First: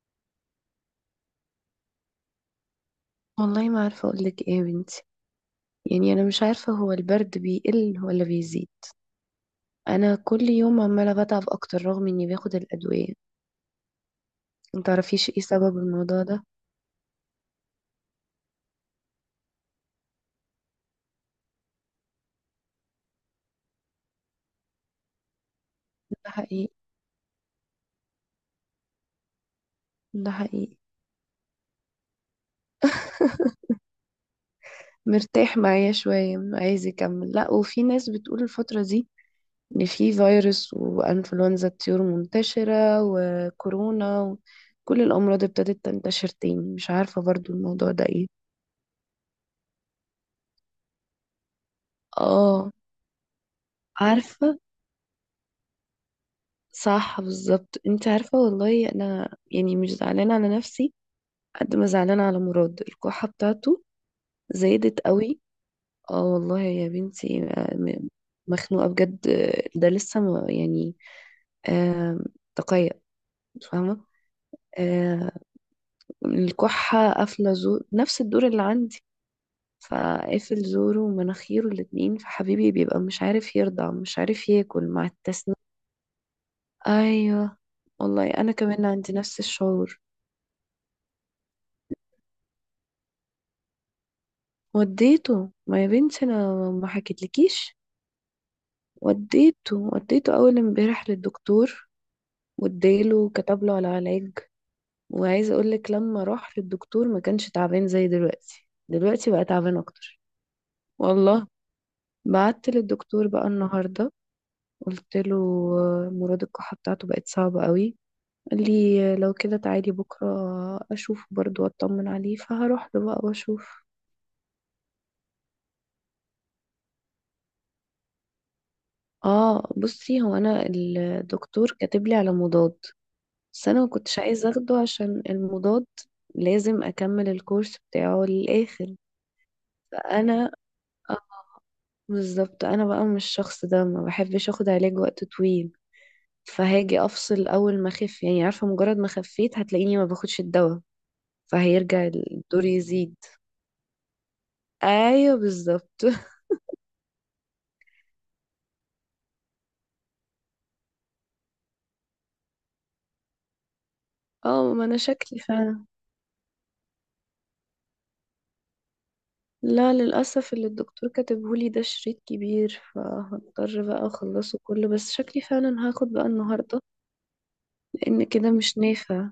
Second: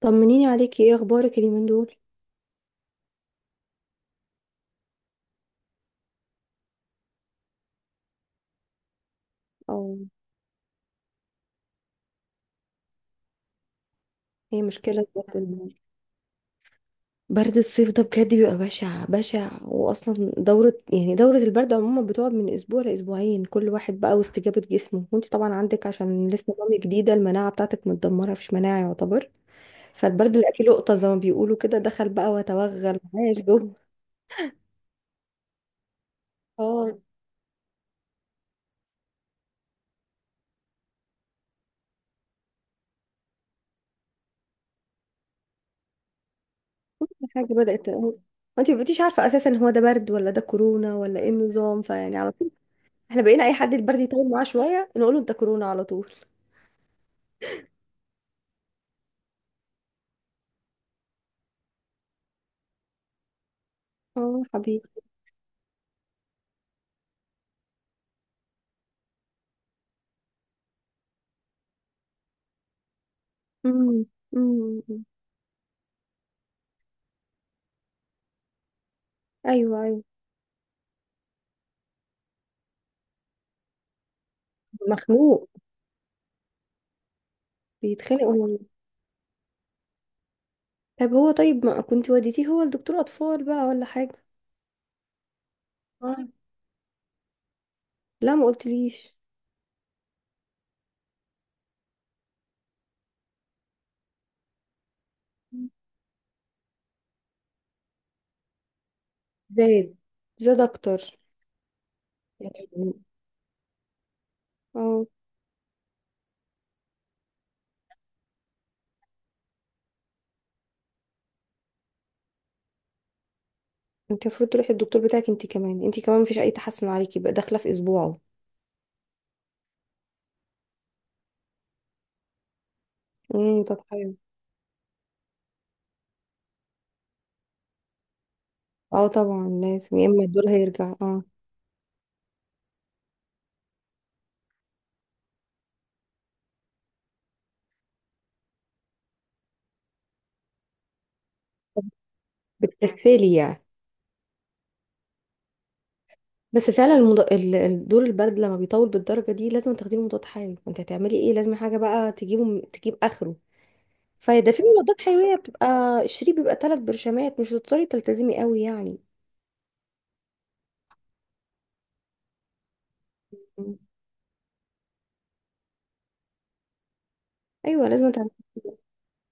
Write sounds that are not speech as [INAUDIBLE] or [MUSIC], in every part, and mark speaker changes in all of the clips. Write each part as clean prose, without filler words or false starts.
Speaker 1: طمنيني عليكي، ايه اخبارك اليومين دول؟
Speaker 2: والله، ما عارفة أقولك إيه يا بنتي. يعني أنا مش عارفة هو البرد بيقل ولا بيزيد.
Speaker 1: او
Speaker 2: أنا كل يوم عمالة بتعب أكتر رغم إني باخد الأدوية.
Speaker 1: هي مشكله
Speaker 2: متعرفيش
Speaker 1: برد
Speaker 2: إيه سبب الموضوع ده؟
Speaker 1: برد الصيف ده بجد بيبقى بشع بشع. واصلا دوره، يعني، دوره البرد عموما بتقعد من اسبوع لاسبوعين، كل واحد بقى واستجابه جسمه. وانت طبعا عندك، عشان
Speaker 2: ده
Speaker 1: لسه
Speaker 2: حقيقي.
Speaker 1: مامي جديده، المناعه بتاعتك متدمره، مفيش مناعه يعتبر.
Speaker 2: ده
Speaker 1: فالبرد اللي اكله
Speaker 2: حقيقي.
Speaker 1: لقطه زي ما بيقولوا كده، دخل بقى وتوغل معايا
Speaker 2: [LAUGHS]
Speaker 1: جوه.
Speaker 2: مرتاح معايا شوية عايز
Speaker 1: اه.
Speaker 2: يكمل، لأ. وفي ناس بتقول الفترة دي إن في فيروس وإنفلونزا الطيور منتشرة وكورونا، وكل الأمراض ابتدت تنتشر تاني. مش
Speaker 1: كل
Speaker 2: عارفة
Speaker 1: حاجه
Speaker 2: برضو
Speaker 1: بدات،
Speaker 2: الموضوع ده إيه.
Speaker 1: انت ما بقيتيش عارفه اساسا هو ده برد ولا ده كورونا ولا ايه النظام، فيعني على طول
Speaker 2: اه.
Speaker 1: احنا بقينا اي حد البرد يطول معاه
Speaker 2: عارفة.
Speaker 1: شويه نقول له انت كورونا على طول.
Speaker 2: صح بالظبط. انت عارفة، والله انا يعني مش زعلانة على نفسي قد ما زعلانة على مراد الكحة بتاعته
Speaker 1: اه حبيبي.
Speaker 2: زادت قوي. اه والله يا بنتي. مخنوقة بجد. ده لسه ما يعني. آه. تقيأ.
Speaker 1: امم
Speaker 2: فاهمة.
Speaker 1: امم
Speaker 2: آه. الكحة قافلة زور نفس الدور اللي عندي.
Speaker 1: ايوه ايوه.
Speaker 2: فقافل زوره ومناخيره الاتنين، فحبيبي بيبقى مش عارف يرضع مش عارف ياكل مع
Speaker 1: مخنوق.
Speaker 2: التسنين. ايوه.
Speaker 1: بيتخانق
Speaker 2: والله
Speaker 1: ولا
Speaker 2: انا
Speaker 1: إيه؟
Speaker 2: كمان عندي نفس الشعور.
Speaker 1: طب هو طيب، ما كنت وديتيه هو لدكتور اطفال بقى ولا حاجه؟
Speaker 2: وديته، ما يا بنتي
Speaker 1: اه.
Speaker 2: انا ما حكيتلكيش.
Speaker 1: لا ما قلتليش.
Speaker 2: وديته وديته اول امبارح للدكتور، واداله كتب له على علاج. وعايزه اقول لك لما راح للدكتور ما كانش تعبان زي دلوقتي. دلوقتي بقى تعبان
Speaker 1: زاد،
Speaker 2: اكتر.
Speaker 1: زاد اكتر.
Speaker 2: والله. بعت
Speaker 1: يعني
Speaker 2: للدكتور بقى النهارده،
Speaker 1: اه.
Speaker 2: قلت له مراد الكحه بتاعته بقت صعبه قوي. قال لي لو كده تعالي بكره اشوفه برضه واطمن عليه. فهروح له بقى واشوف.
Speaker 1: انت المفروض تروحي الدكتور بتاعك انت كمان، انت كمان مفيش اي تحسن عليكي، بقى داخله في اسبوعه.
Speaker 2: اه. بصي، هو انا الدكتور كاتب لي على مضاد. بس
Speaker 1: طب
Speaker 2: انا ما
Speaker 1: حلو.
Speaker 2: كنتش عايزه اخده عشان المضاد لازم اكمل الكورس بتاعه للاخر.
Speaker 1: اه طبعا لازم، يا اما الدول
Speaker 2: فانا
Speaker 1: هيرجع.
Speaker 2: آه،
Speaker 1: اه
Speaker 2: بالظبط انا بقى مش الشخص ده ما بحبش اخد علاج وقت طويل. فهاجي افصل اول ما اخف. يعني عارفه، مجرد ما خفيت هتلاقيني ما باخدش الدواء، فهيرجع الدور يزيد.
Speaker 1: بتكفلي يعني.
Speaker 2: ايوه بالظبط. [LAUGHS]
Speaker 1: بس فعلا دور البرد لما بيطول بالدرجه دي لازم تاخدي له مضاد حيوي. انت هتعملي ايه؟ لازم حاجه بقى تجيبه تجيب اخره. فده في
Speaker 2: اه، ما انا
Speaker 1: مضادات حيويه
Speaker 2: شكلي
Speaker 1: بتبقى
Speaker 2: فعلا.
Speaker 1: الشريط بيبقى ثلاث برشامات، مش هتضطري تلتزمي قوي يعني.
Speaker 2: لا، للاسف اللي الدكتور كاتبهولي ده شريط كبير،
Speaker 1: مم.
Speaker 2: فهضطر بقى اخلصه كله، بس شكلي فعلا هاخد بقى النهارده،
Speaker 1: ايوه لازم
Speaker 2: لان
Speaker 1: تعملي
Speaker 2: كده
Speaker 1: كده.
Speaker 2: مش نافع.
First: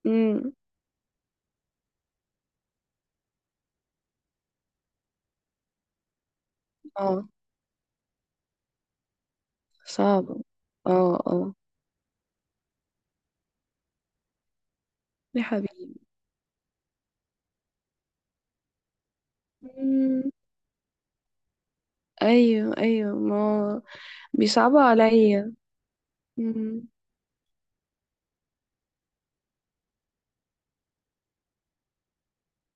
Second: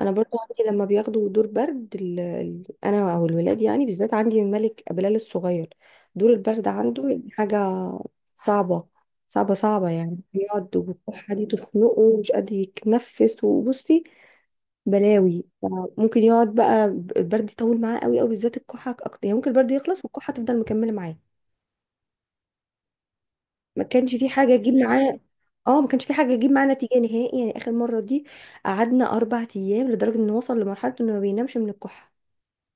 Speaker 1: انا برضو
Speaker 2: امم.
Speaker 1: عندي لما بياخدوا دور برد، انا او الولاد يعني، بالذات عندي الملك بلال الصغير، دور البرد عنده يعني
Speaker 2: اه.
Speaker 1: حاجه صعبه. صعبه صعبه يعني،
Speaker 2: صعبة.
Speaker 1: بيقعد
Speaker 2: اه
Speaker 1: وبتكح دي
Speaker 2: اه.
Speaker 1: تخنقه ومش قادر يتنفس. وبصي،
Speaker 2: يا
Speaker 1: بلاوي.
Speaker 2: حبيبي.
Speaker 1: ممكن يقعد بقى البرد يطول معاه قوي قوي، بالذات الكحه اكتر يعني. ممكن البرد يخلص
Speaker 2: مم.
Speaker 1: والكحه تفضل مكمله معاه.
Speaker 2: ايوه ايوه. ما
Speaker 1: ما كانش في حاجه تجيب
Speaker 2: بيصعبوا
Speaker 1: معاه.
Speaker 2: عليا.
Speaker 1: اه ما كانش في حاجه تجيب معاه
Speaker 2: مم.
Speaker 1: نتيجه نهائي، يعني اخر مره دي قعدنا اربع ايام لدرجه انه وصل لمرحله انه ما بينامش من الكحه،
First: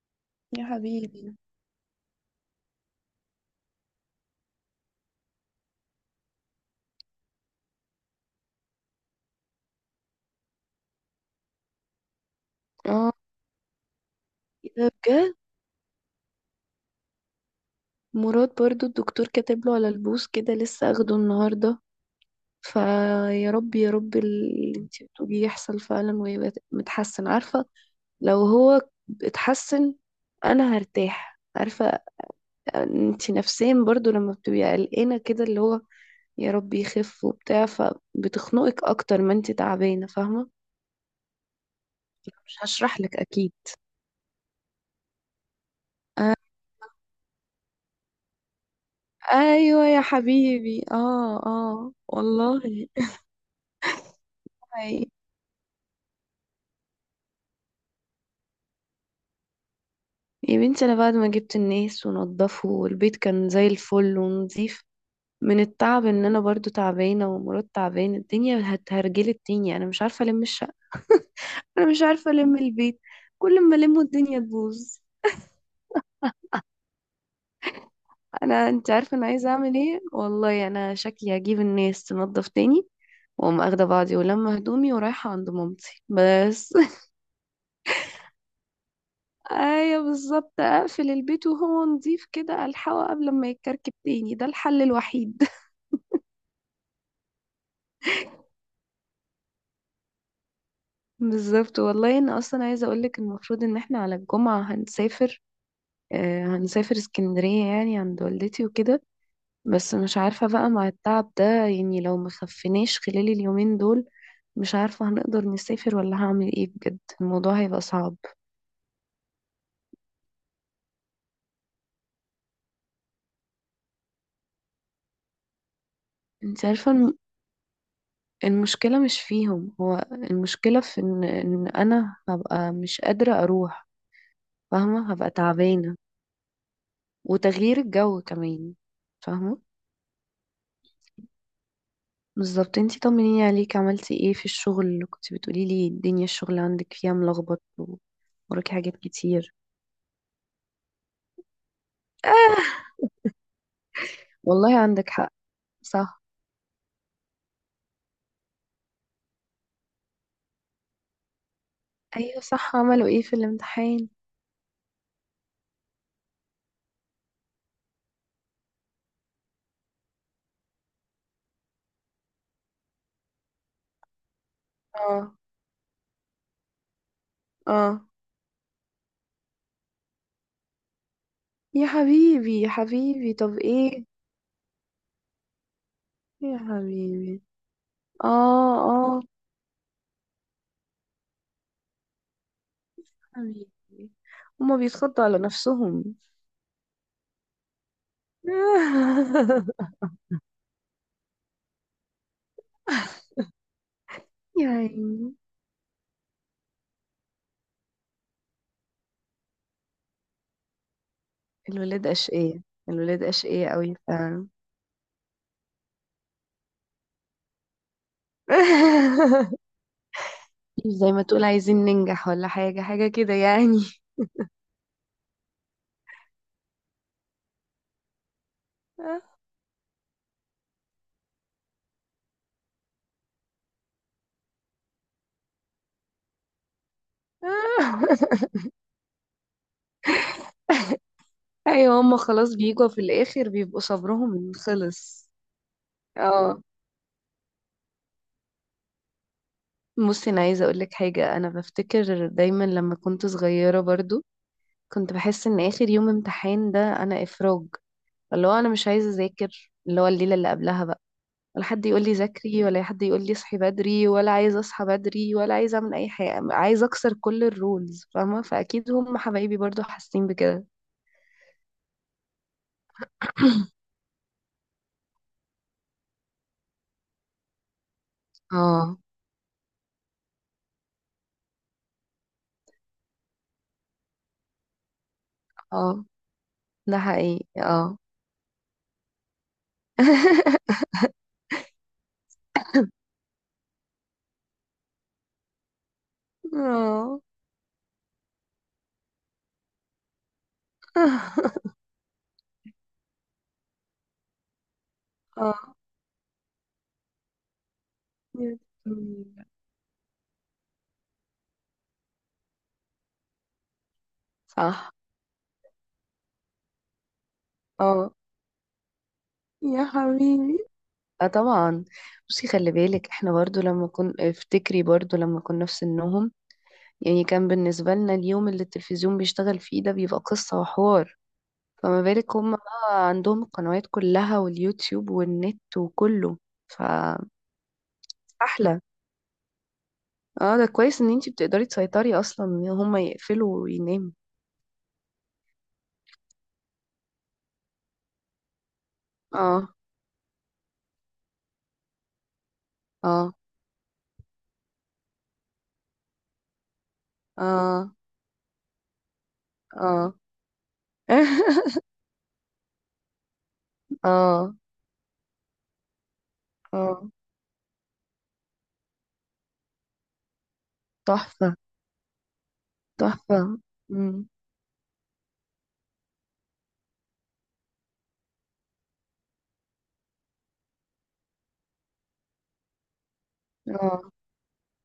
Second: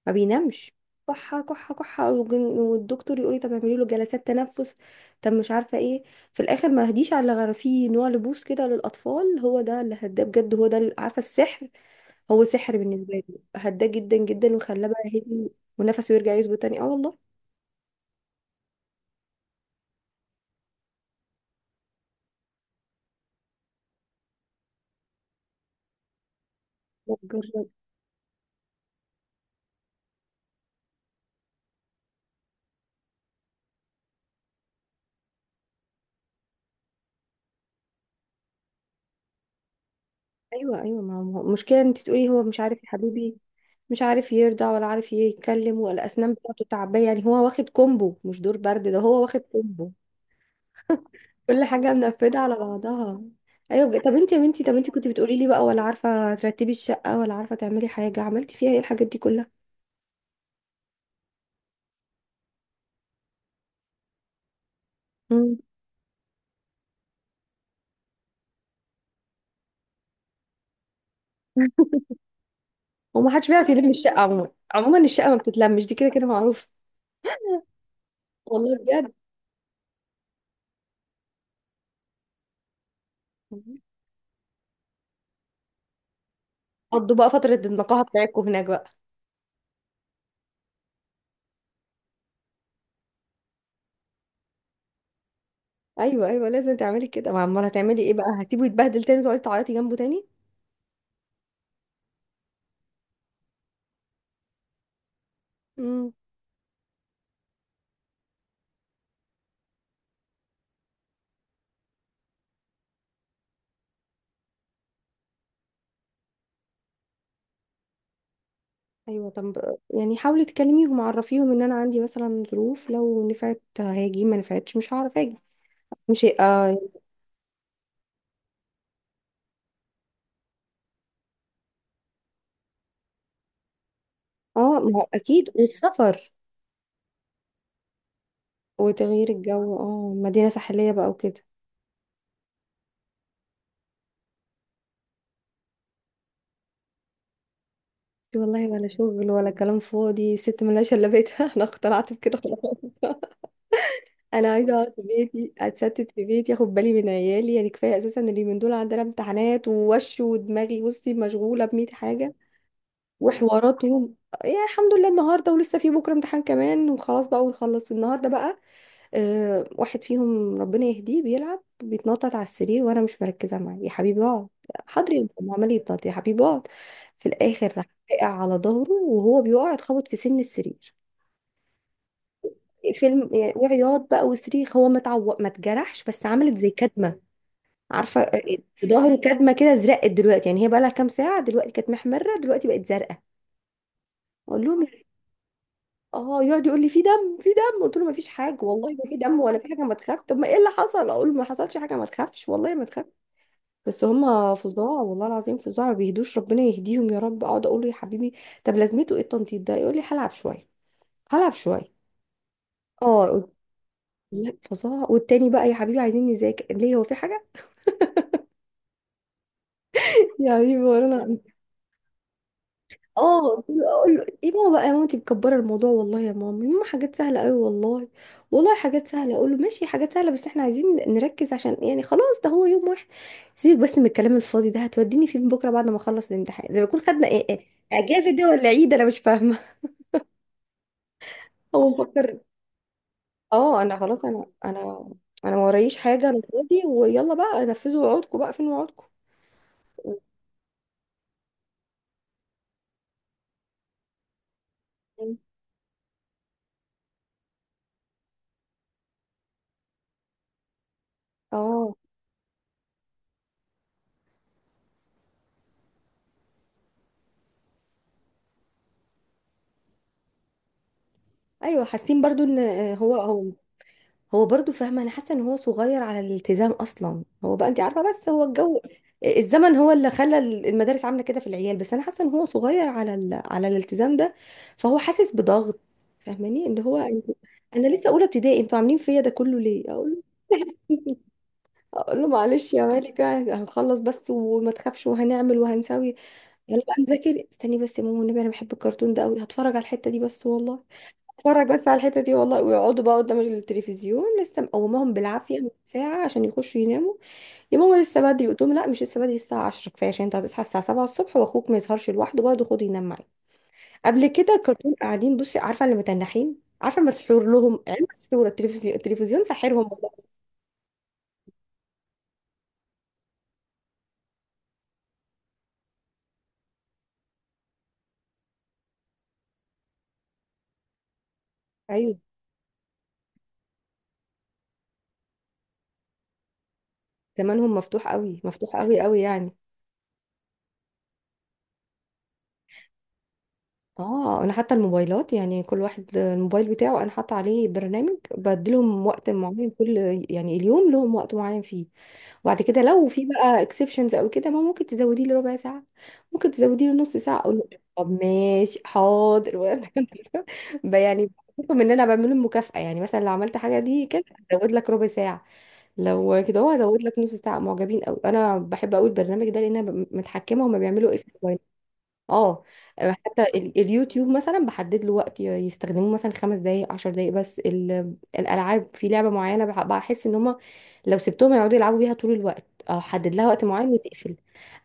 Speaker 1: ما
Speaker 2: يا
Speaker 1: بينامش.
Speaker 2: حبيبي.
Speaker 1: كحه كحه كحه. والدكتور يقول لي طب اعملي له جلسات تنفس، طب مش عارفه ايه. في الاخر ما هديش على غير في نوع لبوس كده للاطفال، هو ده اللي هداه بجد، عارفه السحر، هو سحر
Speaker 2: اه.
Speaker 1: بالنسبة لي، هداه جدا جدا
Speaker 2: إيه
Speaker 1: وخلاه
Speaker 2: ده
Speaker 1: بقى
Speaker 2: بجد؟
Speaker 1: هادي ونفسه يرجع يظبط تاني. اه والله.
Speaker 2: مراد برضو الدكتور كاتب له على البوس كده، لسه اخده النهارده. فيا رب يا رب اللي انت بتقوليه يحصل فعلا ويبقى متحسن، عارفه.
Speaker 1: بجرب.
Speaker 2: لو هو اتحسن انا هرتاح، عارفه. انت نفسيا برضو لما بتبقي قلقانة كده اللي هو يا رب يخف وبتاع، فبتخنقك اكتر ما انت تعبانة، فاهمة.
Speaker 1: ايوه ايوه، ما هو المشكلة انت تقولي هو
Speaker 2: مش
Speaker 1: مش عارف، يا
Speaker 2: هشرح لك
Speaker 1: حبيبي
Speaker 2: اكيد.
Speaker 1: مش عارف يرضع ولا عارف يتكلم، والاسنان
Speaker 2: آه،
Speaker 1: بتاعته تعبية، يعني هو واخد كومبو مش دور برد ده، هو واخد
Speaker 2: ايوه
Speaker 1: كومبو.
Speaker 2: يا حبيبي. اه
Speaker 1: كل حاجة
Speaker 2: اه
Speaker 1: منفذة على
Speaker 2: والله.
Speaker 1: بعضها. ايوه بجد. طب انت يا بنتي، طب انت
Speaker 2: أي.
Speaker 1: كنت بتقولي لي بقى ولا عارفة ترتبي الشقة ولا عارفة تعملي حاجة، عملتي فيها ايه الحاجات دي كلها؟
Speaker 2: يا بنتي انا بعد ما جبت الناس ونضفه والبيت كان زي الفل ونظيف،
Speaker 1: مم.
Speaker 2: من التعب ان انا برضو تعبانه ومرات تعبانه الدنيا هتهرجلت تاني. انا مش عارفه الم الشقه. انا مش عارفه الم البيت.
Speaker 1: هو ما حدش بيعرف
Speaker 2: كل ما
Speaker 1: يلم
Speaker 2: الم
Speaker 1: الشقة
Speaker 2: الدنيا
Speaker 1: عموما، عموما
Speaker 2: تبوظ.
Speaker 1: الشقة ما بتتلمش، دي كده كده معروف.
Speaker 2: انا
Speaker 1: والله
Speaker 2: انت عارفه انا عايزه اعمل ايه؟ والله انا شكلي هجيب الناس تنظف تاني واقوم
Speaker 1: بجد،
Speaker 2: اخده بعضي ولما هدومي ورايحه عند مامتي بس.
Speaker 1: قضوا بقى فترة النقاهة بتاعتكم هناك بقى.
Speaker 2: [LAUGHS] ايوه بالظبط. اقفل البيت وهو نضيف كده الحقه قبل ما يتكركب تاني. ده الحل الوحيد. [LAUGHS]
Speaker 1: ايوه ايوه لازم تعملي كده، ما امال هتعملي ايه بقى، هتسيبه يتبهدل تاني وتقعدي تعيطي جنبه تاني؟
Speaker 2: بالظبط. والله انا اصلا عايزه اقولك المفروض ان احنا على الجمعه هنسافر.
Speaker 1: امم
Speaker 2: هنسافر اسكندريه يعني عند والدتي وكده. بس مش عارفه بقى مع التعب ده، يعني لو مخفناش خلال اليومين دول مش عارفة هنقدر نسافر ولا هعمل ايه. بجد الموضوع هيبقى صعب.
Speaker 1: ايوه. طب يعني حاولي تكلميهم، عرفيهم ان انا عندي مثلا ظروف، لو نفعت هاجي، ما نفعتش مش هعرف اجي. مش هي-
Speaker 2: انت
Speaker 1: اه.
Speaker 2: عارفة، المشكلة مش فيهم، هو المشكلة في إن انا هبقى مش قادرة اروح.
Speaker 1: اه ما هو
Speaker 2: فاهمة هبقى
Speaker 1: اكيد،
Speaker 2: تعبانة.
Speaker 1: والسفر
Speaker 2: وتغيير الجو كمان.
Speaker 1: وتغيير
Speaker 2: فاهمة.
Speaker 1: الجو، اه مدينة ساحلية بقى وكده.
Speaker 2: بالظبط. انتي طمنيني عليك، عملتي ايه في الشغل؟ كنت بتقولي لي الدنيا الشغل عندك فيها ملخبط.
Speaker 1: والله
Speaker 2: وراكي
Speaker 1: ولا
Speaker 2: حاجات
Speaker 1: شغل ولا
Speaker 2: كتير.
Speaker 1: كلام فاضي، ست ملهاش الا بيتها [LAUGHS] انا اقتنعت بكده
Speaker 2: آه.
Speaker 1: خلاص. انا عايزه
Speaker 2: والله
Speaker 1: اقعد في
Speaker 2: عندك حق.
Speaker 1: بيتي، اتستت
Speaker 2: صح.
Speaker 1: في بيتي، اخد بالي من عيالي. يعني كفايه اساسا، اليومين دول عندنا امتحانات، ووش ودماغي بصي مشغوله ب 100 حاجه
Speaker 2: ايوه صح. عملوا ايه في الامتحان؟
Speaker 1: وحواراتهم. يعني الحمد لله النهارده، ولسه في بكره امتحان كمان وخلاص بقى، ونخلص النهارده بقى. أه، واحد فيهم ربنا يهديه، بيلعب بيتنطط على السرير وانا مش مركزه معاه. يا حبيبي اقعد، حاضر يا
Speaker 2: اه
Speaker 1: ماما، عمال يتنطط. يا حبيبي اقعد. في الاخر راح
Speaker 2: اه
Speaker 1: وقع على ظهره، وهو بيقع اتخبط في سن السرير.
Speaker 2: يا حبيبي يا
Speaker 1: فيلم
Speaker 2: حبيبي طب
Speaker 1: وعياط
Speaker 2: ايه.
Speaker 1: بقى وصريخ. هو ما اتجرحش، بس عملت
Speaker 2: يا
Speaker 1: زي كدمه.
Speaker 2: حبيبي.
Speaker 1: عارفه،
Speaker 2: اه
Speaker 1: في ظهره
Speaker 2: اه
Speaker 1: كدمه كده، زرقت دلوقتي يعني. هي بقى لها كام ساعه دلوقتي، كانت محمره دلوقتي بقت زرقاء.
Speaker 2: حبيبي.
Speaker 1: اقول
Speaker 2: هما
Speaker 1: لهم،
Speaker 2: بيتخضوا على نفسهم.
Speaker 1: اه يقعد يقول لي في دم، في دم. قلت له ما فيش حاجه، والله ما في دم ولا
Speaker 2: [LAUGHS]
Speaker 1: في حاجه، ما تخاف. طب ما ايه اللي حصل؟ اقول له ما حصلش حاجه ما تخافش، والله ما تخاف. بس هم
Speaker 2: يا
Speaker 1: فظاع، والله
Speaker 2: عيني.
Speaker 1: العظيم فظاع، ما بيهدوش، ربنا يهديهم يا رب. اقعد اقول له يا حبيبي، طب لازمته ايه التنطيط ده؟ يقول لي هلعب شويه، هلعب شويه.
Speaker 2: الولاد أشقية. الولاد
Speaker 1: اه
Speaker 2: أشقية قوي فعلا.
Speaker 1: لا فظاع. والتاني بقى، يا حبيبي عايزين نذاكر، ليه، هو في حاجه؟
Speaker 2: [LAUGHS]
Speaker 1: يا حبيبي
Speaker 2: زي ما
Speaker 1: ورانا.
Speaker 2: تقول عايزين ننجح ولا حاجة، حاجة كده
Speaker 1: اه.
Speaker 2: يعني.
Speaker 1: اقول له ايه ماما بقى، يا ماما انت مكبره الموضوع والله، يا ماما يا ماما حاجات سهله قوي والله، والله حاجات سهله. اقول له ماشي، حاجات سهله، بس احنا عايزين نركز عشان يعني خلاص ده هو يوم واحد، سيبك بس من الكلام الفاضي ده. هتوديني فين بكره بعد ما اخلص الامتحان؟ زي ما يكون خدنا ايه، ايه اجازه دي
Speaker 2: [LAUGHS]
Speaker 1: ولا عيد، انا مش فاهمه [LAUGHS] هو
Speaker 2: ايوه هما
Speaker 1: مفكر.
Speaker 2: خلاص بيجوا في الآخر بيبقوا
Speaker 1: اه انا خلاص، انا
Speaker 2: صبرهم
Speaker 1: انا
Speaker 2: خلص.
Speaker 1: انا ما ورايش حاجه، انا
Speaker 2: اه.
Speaker 1: فاضي، ويلا بقى نفذوا وعودكم بقى، فين وعودكم؟
Speaker 2: بصي انا عايزه اقول لك حاجه. انا بفتكر دايما لما كنت صغيره برضو كنت بحس ان اخر يوم امتحان ده انا افراج. اللي هو انا مش عايزه اذاكر اللي هو الليله اللي قبلها بقى، ولا حد
Speaker 1: اه.
Speaker 2: يقول لي ذاكري، ولا حد يقول لي اصحي بدري، ولا عايزه اصحى بدري، ولا عايزه اعمل اي حاجه. عايزه اكسر كل الرولز، فاهمه. فاكيد هم حبايبي برضو حاسين بكده.
Speaker 1: ايوه حاسين برضو ان هو
Speaker 2: [LAUGHS]
Speaker 1: هو برضو. فاهمه انا حاسه ان هو صغير على الالتزام اصلا، هو بقى انت عارفه، بس هو الجو،
Speaker 2: اه
Speaker 1: الزمن هو اللي خلى المدارس عامله كده في العيال، بس انا حاسه ان هو صغير على على الالتزام ده، فهو حاسس بضغط.
Speaker 2: اه
Speaker 1: فاهماني ان هو،
Speaker 2: ده حقيقي
Speaker 1: انا
Speaker 2: اه.
Speaker 1: لسه اولى ابتدائي، انتوا عاملين فيا ده كله ليه؟ اقول له
Speaker 2: [LAUGHS]
Speaker 1: [LAUGHS] اقول له معلش يا مالكه، هنخلص بس وما تخافش، وهنعمل وهنسوي. يلا بقى
Speaker 2: اه.
Speaker 1: نذاكر. استني بس يا ماما، والنبي انا بحب الكرتون ده قوي، هتفرج على الحته دي بس والله،
Speaker 2: [LAUGHS]
Speaker 1: اتفرج بس على الحتة دي والله. ويقعدوا بقى قدام التلفزيون لسه مقوماهم
Speaker 2: اه
Speaker 1: بالعافية من ساعة عشان يخشوا يناموا. يا ماما لسه بدري،
Speaker 2: يا
Speaker 1: قلت لهم لا مش لسه بدري،
Speaker 2: جميلة.
Speaker 1: الساعة 10 كفاية، عشان انت هتصحى الساعة 7 الصبح، واخوك ما يسهرش لوحده برضه، خده ينام معاك. قبل كده
Speaker 2: صح.
Speaker 1: كرتون قاعدين، بصي عارفة اللي متنحين، عارفة مسحور لهم عين
Speaker 2: اه
Speaker 1: مسحورة، التلفزيون التلفزيون ساحرهم
Speaker 2: يا
Speaker 1: والله.
Speaker 2: حبيبي. اه طبعا. بصي خلي بالك، احنا برضو لما افتكري برضو لما كنا في سنهم، يعني كان بالنسبة لنا اليوم اللي التلفزيون بيشتغل فيه ده بيبقى قصة وحوار. فما
Speaker 1: ايوه
Speaker 2: بالك هم بقى عندهم القنوات كلها واليوتيوب والنت وكله، فأحلى.
Speaker 1: زمانهم مفتوح قوي، مفتوح قوي قوي يعني.
Speaker 2: اه، ده كويس ان انتي بتقدري تسيطري اصلا ان هم يقفلوا ويناموا.
Speaker 1: اه انا حتى الموبايلات، يعني كل واحد الموبايل بتاعه انا حاطه عليه برنامج بديلهم وقت معين،
Speaker 2: اه
Speaker 1: كل يعني اليوم لهم وقت معين فيه، وبعد كده لو في
Speaker 2: اه
Speaker 1: بقى اكسبشنز او كده، ما ممكن تزوديه لربع ساعه، ممكن تزوديه لنص ساعه. اقول له
Speaker 2: اه
Speaker 1: طب ماشي حاضر
Speaker 2: اه.
Speaker 1: [LAUGHS]
Speaker 2: [LAUGHS]
Speaker 1: يعني بحكم ان انا بعمله مكافاه، يعني مثلا لو عملت حاجه دي كده
Speaker 2: اه
Speaker 1: هزود لك ربع ساعه، لو كده هو هزود
Speaker 2: اه.
Speaker 1: لك نص ساعه معجبين. او انا بحب قوي البرنامج ده لان انا متحكمه هما بيعملوا ايه في،
Speaker 2: تحفة.
Speaker 1: اه حتى
Speaker 2: تحفة. مم.
Speaker 1: اليوتيوب مثلا بحدد له وقت يستخدموه مثلا خمس دقايق عشر دقايق. بس الالعاب، في لعبه معينه بحس ان هما لو سبتهم يقعدوا يلعبوا بيها طول الوقت، او حدد لها وقت معين
Speaker 2: اه.
Speaker 1: وتقفل.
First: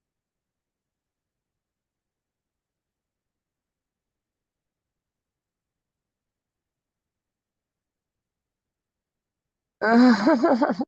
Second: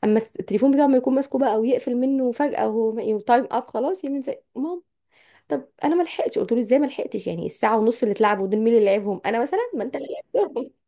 Speaker 1: اما التليفون بتاعه ما يكون ماسكه بقى ويقفل منه فجاه، وهو تايم اب خلاص، يعمل زي مام. طب انا ما لحقتش، قلت له ازاي ما لحقتش، يعني الساعه ونص اللي اتلعبوا دول مين اللي لعبهم؟ انا مثلا؟ ما انت اللي لعبتهم
Speaker 2: [LAUGHS]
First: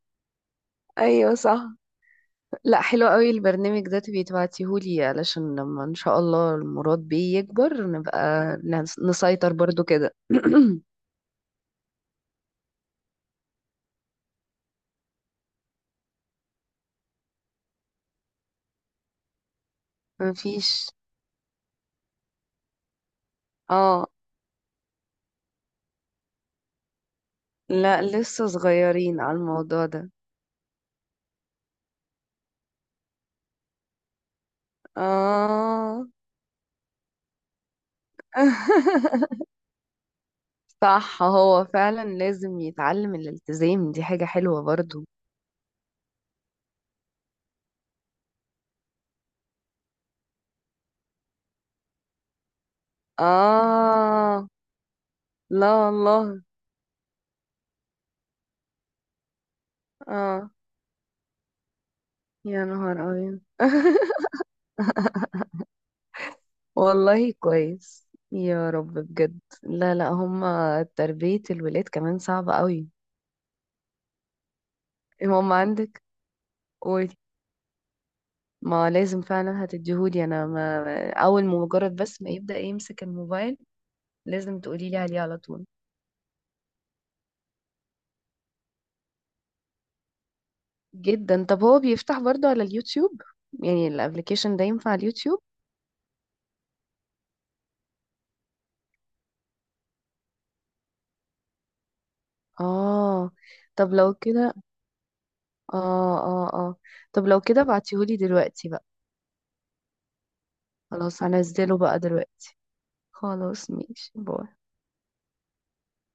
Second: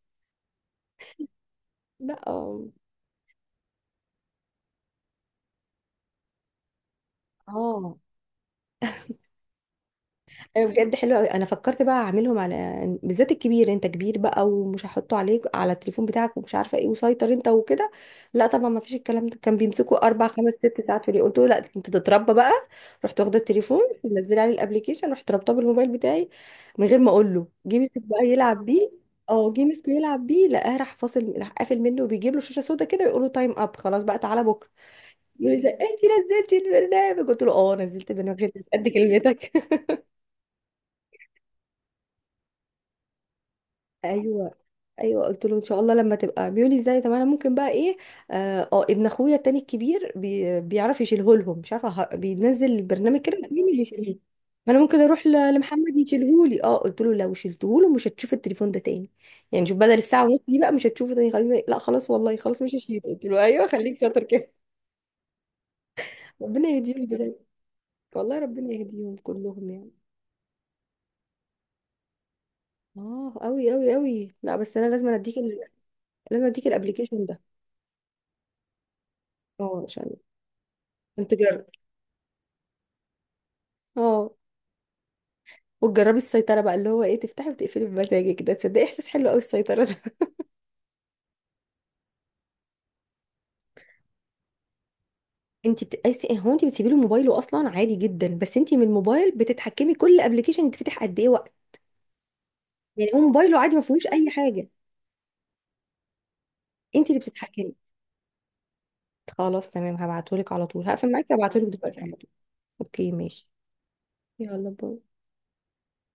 Speaker 2: ايوه صح.
Speaker 1: [LAUGHS] لا.
Speaker 2: لا حلو قوي البرنامج ده. تبقي تبعتيهولي علشان لما ان شاء الله المراد بيه يكبر
Speaker 1: اه،
Speaker 2: نبقى نسيطر برضو كده.
Speaker 1: أيوة
Speaker 2: [CLEARS THROAT]
Speaker 1: بجد حلو قوي، انا فكرت بقى اعملهم على بالذات الكبير. انت كبير بقى، ومش هحطه عليك على التليفون بتاعك ومش عارفه ايه، وسيطر انت وكده، لا طبعا ما فيش الكلام ده. كان بيمسكوا اربع خمس ست
Speaker 2: مفيش.
Speaker 1: ساعات في اليوم، قلت له لا انت تتربى بقى. رحت واخده التليفون
Speaker 2: اه.
Speaker 1: منزله عليه الابليكيشن، رحت رابطاه بالموبايل بتاعي من غير ما اقول له. جه مسك
Speaker 2: لا
Speaker 1: بقى
Speaker 2: لسه
Speaker 1: يلعب بيه،
Speaker 2: صغيرين على
Speaker 1: اه جه
Speaker 2: الموضوع
Speaker 1: مسكه
Speaker 2: ده.
Speaker 1: يلعب بيه، لقاه راح فاصل، راح قافل منه وبيجيب له شاشه سودا كده يقول له تايم اب، خلاص بقى تعالى بكره. يقول لي إزاي؟ انت
Speaker 2: اه.
Speaker 1: نزلتي البرنامج؟ قلت له اه نزلت البرنامج عشان أنت مش قد
Speaker 2: [LAUGHS]
Speaker 1: كلمتك.
Speaker 2: صح هو فعلا لازم يتعلم الالتزام، دي حاجة
Speaker 1: ايوه
Speaker 2: حلوة برضو.
Speaker 1: ايوه، قلت له ان شاء الله لما تبقى. بيقولي ازاي، طب انا ممكن بقى ايه، اه ابن اخويا التاني الكبير بي بيعرف يشيله لهم، مش عارفه بينزل البرنامج كده، مين اللي يشيله،
Speaker 2: اه
Speaker 1: ما انا ممكن اروح
Speaker 2: لا
Speaker 1: لمحمد
Speaker 2: والله.
Speaker 1: يشيله لي. اه قلت له لو شلته له مش هتشوف التليفون ده تاني، يعني شوف، بدل الساعه ونص
Speaker 2: اه
Speaker 1: دي بقى مش هتشوفه تاني. خليني، لا خلاص والله خلاص
Speaker 2: يا
Speaker 1: مش هشيله.
Speaker 2: نهار
Speaker 1: قلت
Speaker 2: أبيض.
Speaker 1: له ايوه خليك شاطر كده [LAUGHS] ربنا يهديهم
Speaker 2: والله
Speaker 1: بجد.
Speaker 2: كويس
Speaker 1: والله
Speaker 2: يا
Speaker 1: ربنا
Speaker 2: رب
Speaker 1: يهديهم
Speaker 2: بجد.
Speaker 1: كلهم يعني.
Speaker 2: لا لا، هما تربية الولاد كمان صعبة قوي.
Speaker 1: اه قوي قوي قوي. لا بس انا لازم اديك
Speaker 2: هما عندك.
Speaker 1: لازم اديك
Speaker 2: قولي.
Speaker 1: الابلكيشن ده.
Speaker 2: ما لازم فعلا
Speaker 1: اه عشان
Speaker 2: هتديهولي انا، ما
Speaker 1: انت،
Speaker 2: اول ما مجرد بس ما يبدأ يمسك الموبايل
Speaker 1: اه
Speaker 2: لازم تقولي لي عليه على طول.
Speaker 1: وتجربي السيطرة بقى اللي هو ايه، تفتحي وتقفلي بمزاجك، ده تصدقي احساس حلو قوي السيطرة ده
Speaker 2: جدا. طب هو بيفتح برضه على اليوتيوب؟ يعني الابليكيشن ده ينفع على اليوتيوب؟
Speaker 1: [LAUGHS] انت بتقيسي هو انت بتسيبي له موبايله اصلا، عادي جدا، بس انت من الموبايل بتتحكمي كل ابلكيشن يتفتح قد ايه وقت، يعني هو
Speaker 2: اه.
Speaker 1: موبايله عادي ما
Speaker 2: طب
Speaker 1: فيهوش
Speaker 2: لو
Speaker 1: اي
Speaker 2: كده
Speaker 1: حاجة،
Speaker 2: اه اه اه
Speaker 1: انت اللي
Speaker 2: طب لو كده
Speaker 1: بتتحكمي.
Speaker 2: ابعتيهولي دلوقتي بقى.
Speaker 1: خلاص تمام، هبعتهولك على طول، هقفل
Speaker 2: خلاص
Speaker 1: معاكي هبعتهولك
Speaker 2: هنزله بقى
Speaker 1: دلوقتي على طول.
Speaker 2: دلوقتي.
Speaker 1: اوكي ماشي.
Speaker 2: خلاص ماشي باي.
Speaker 1: يلا باي.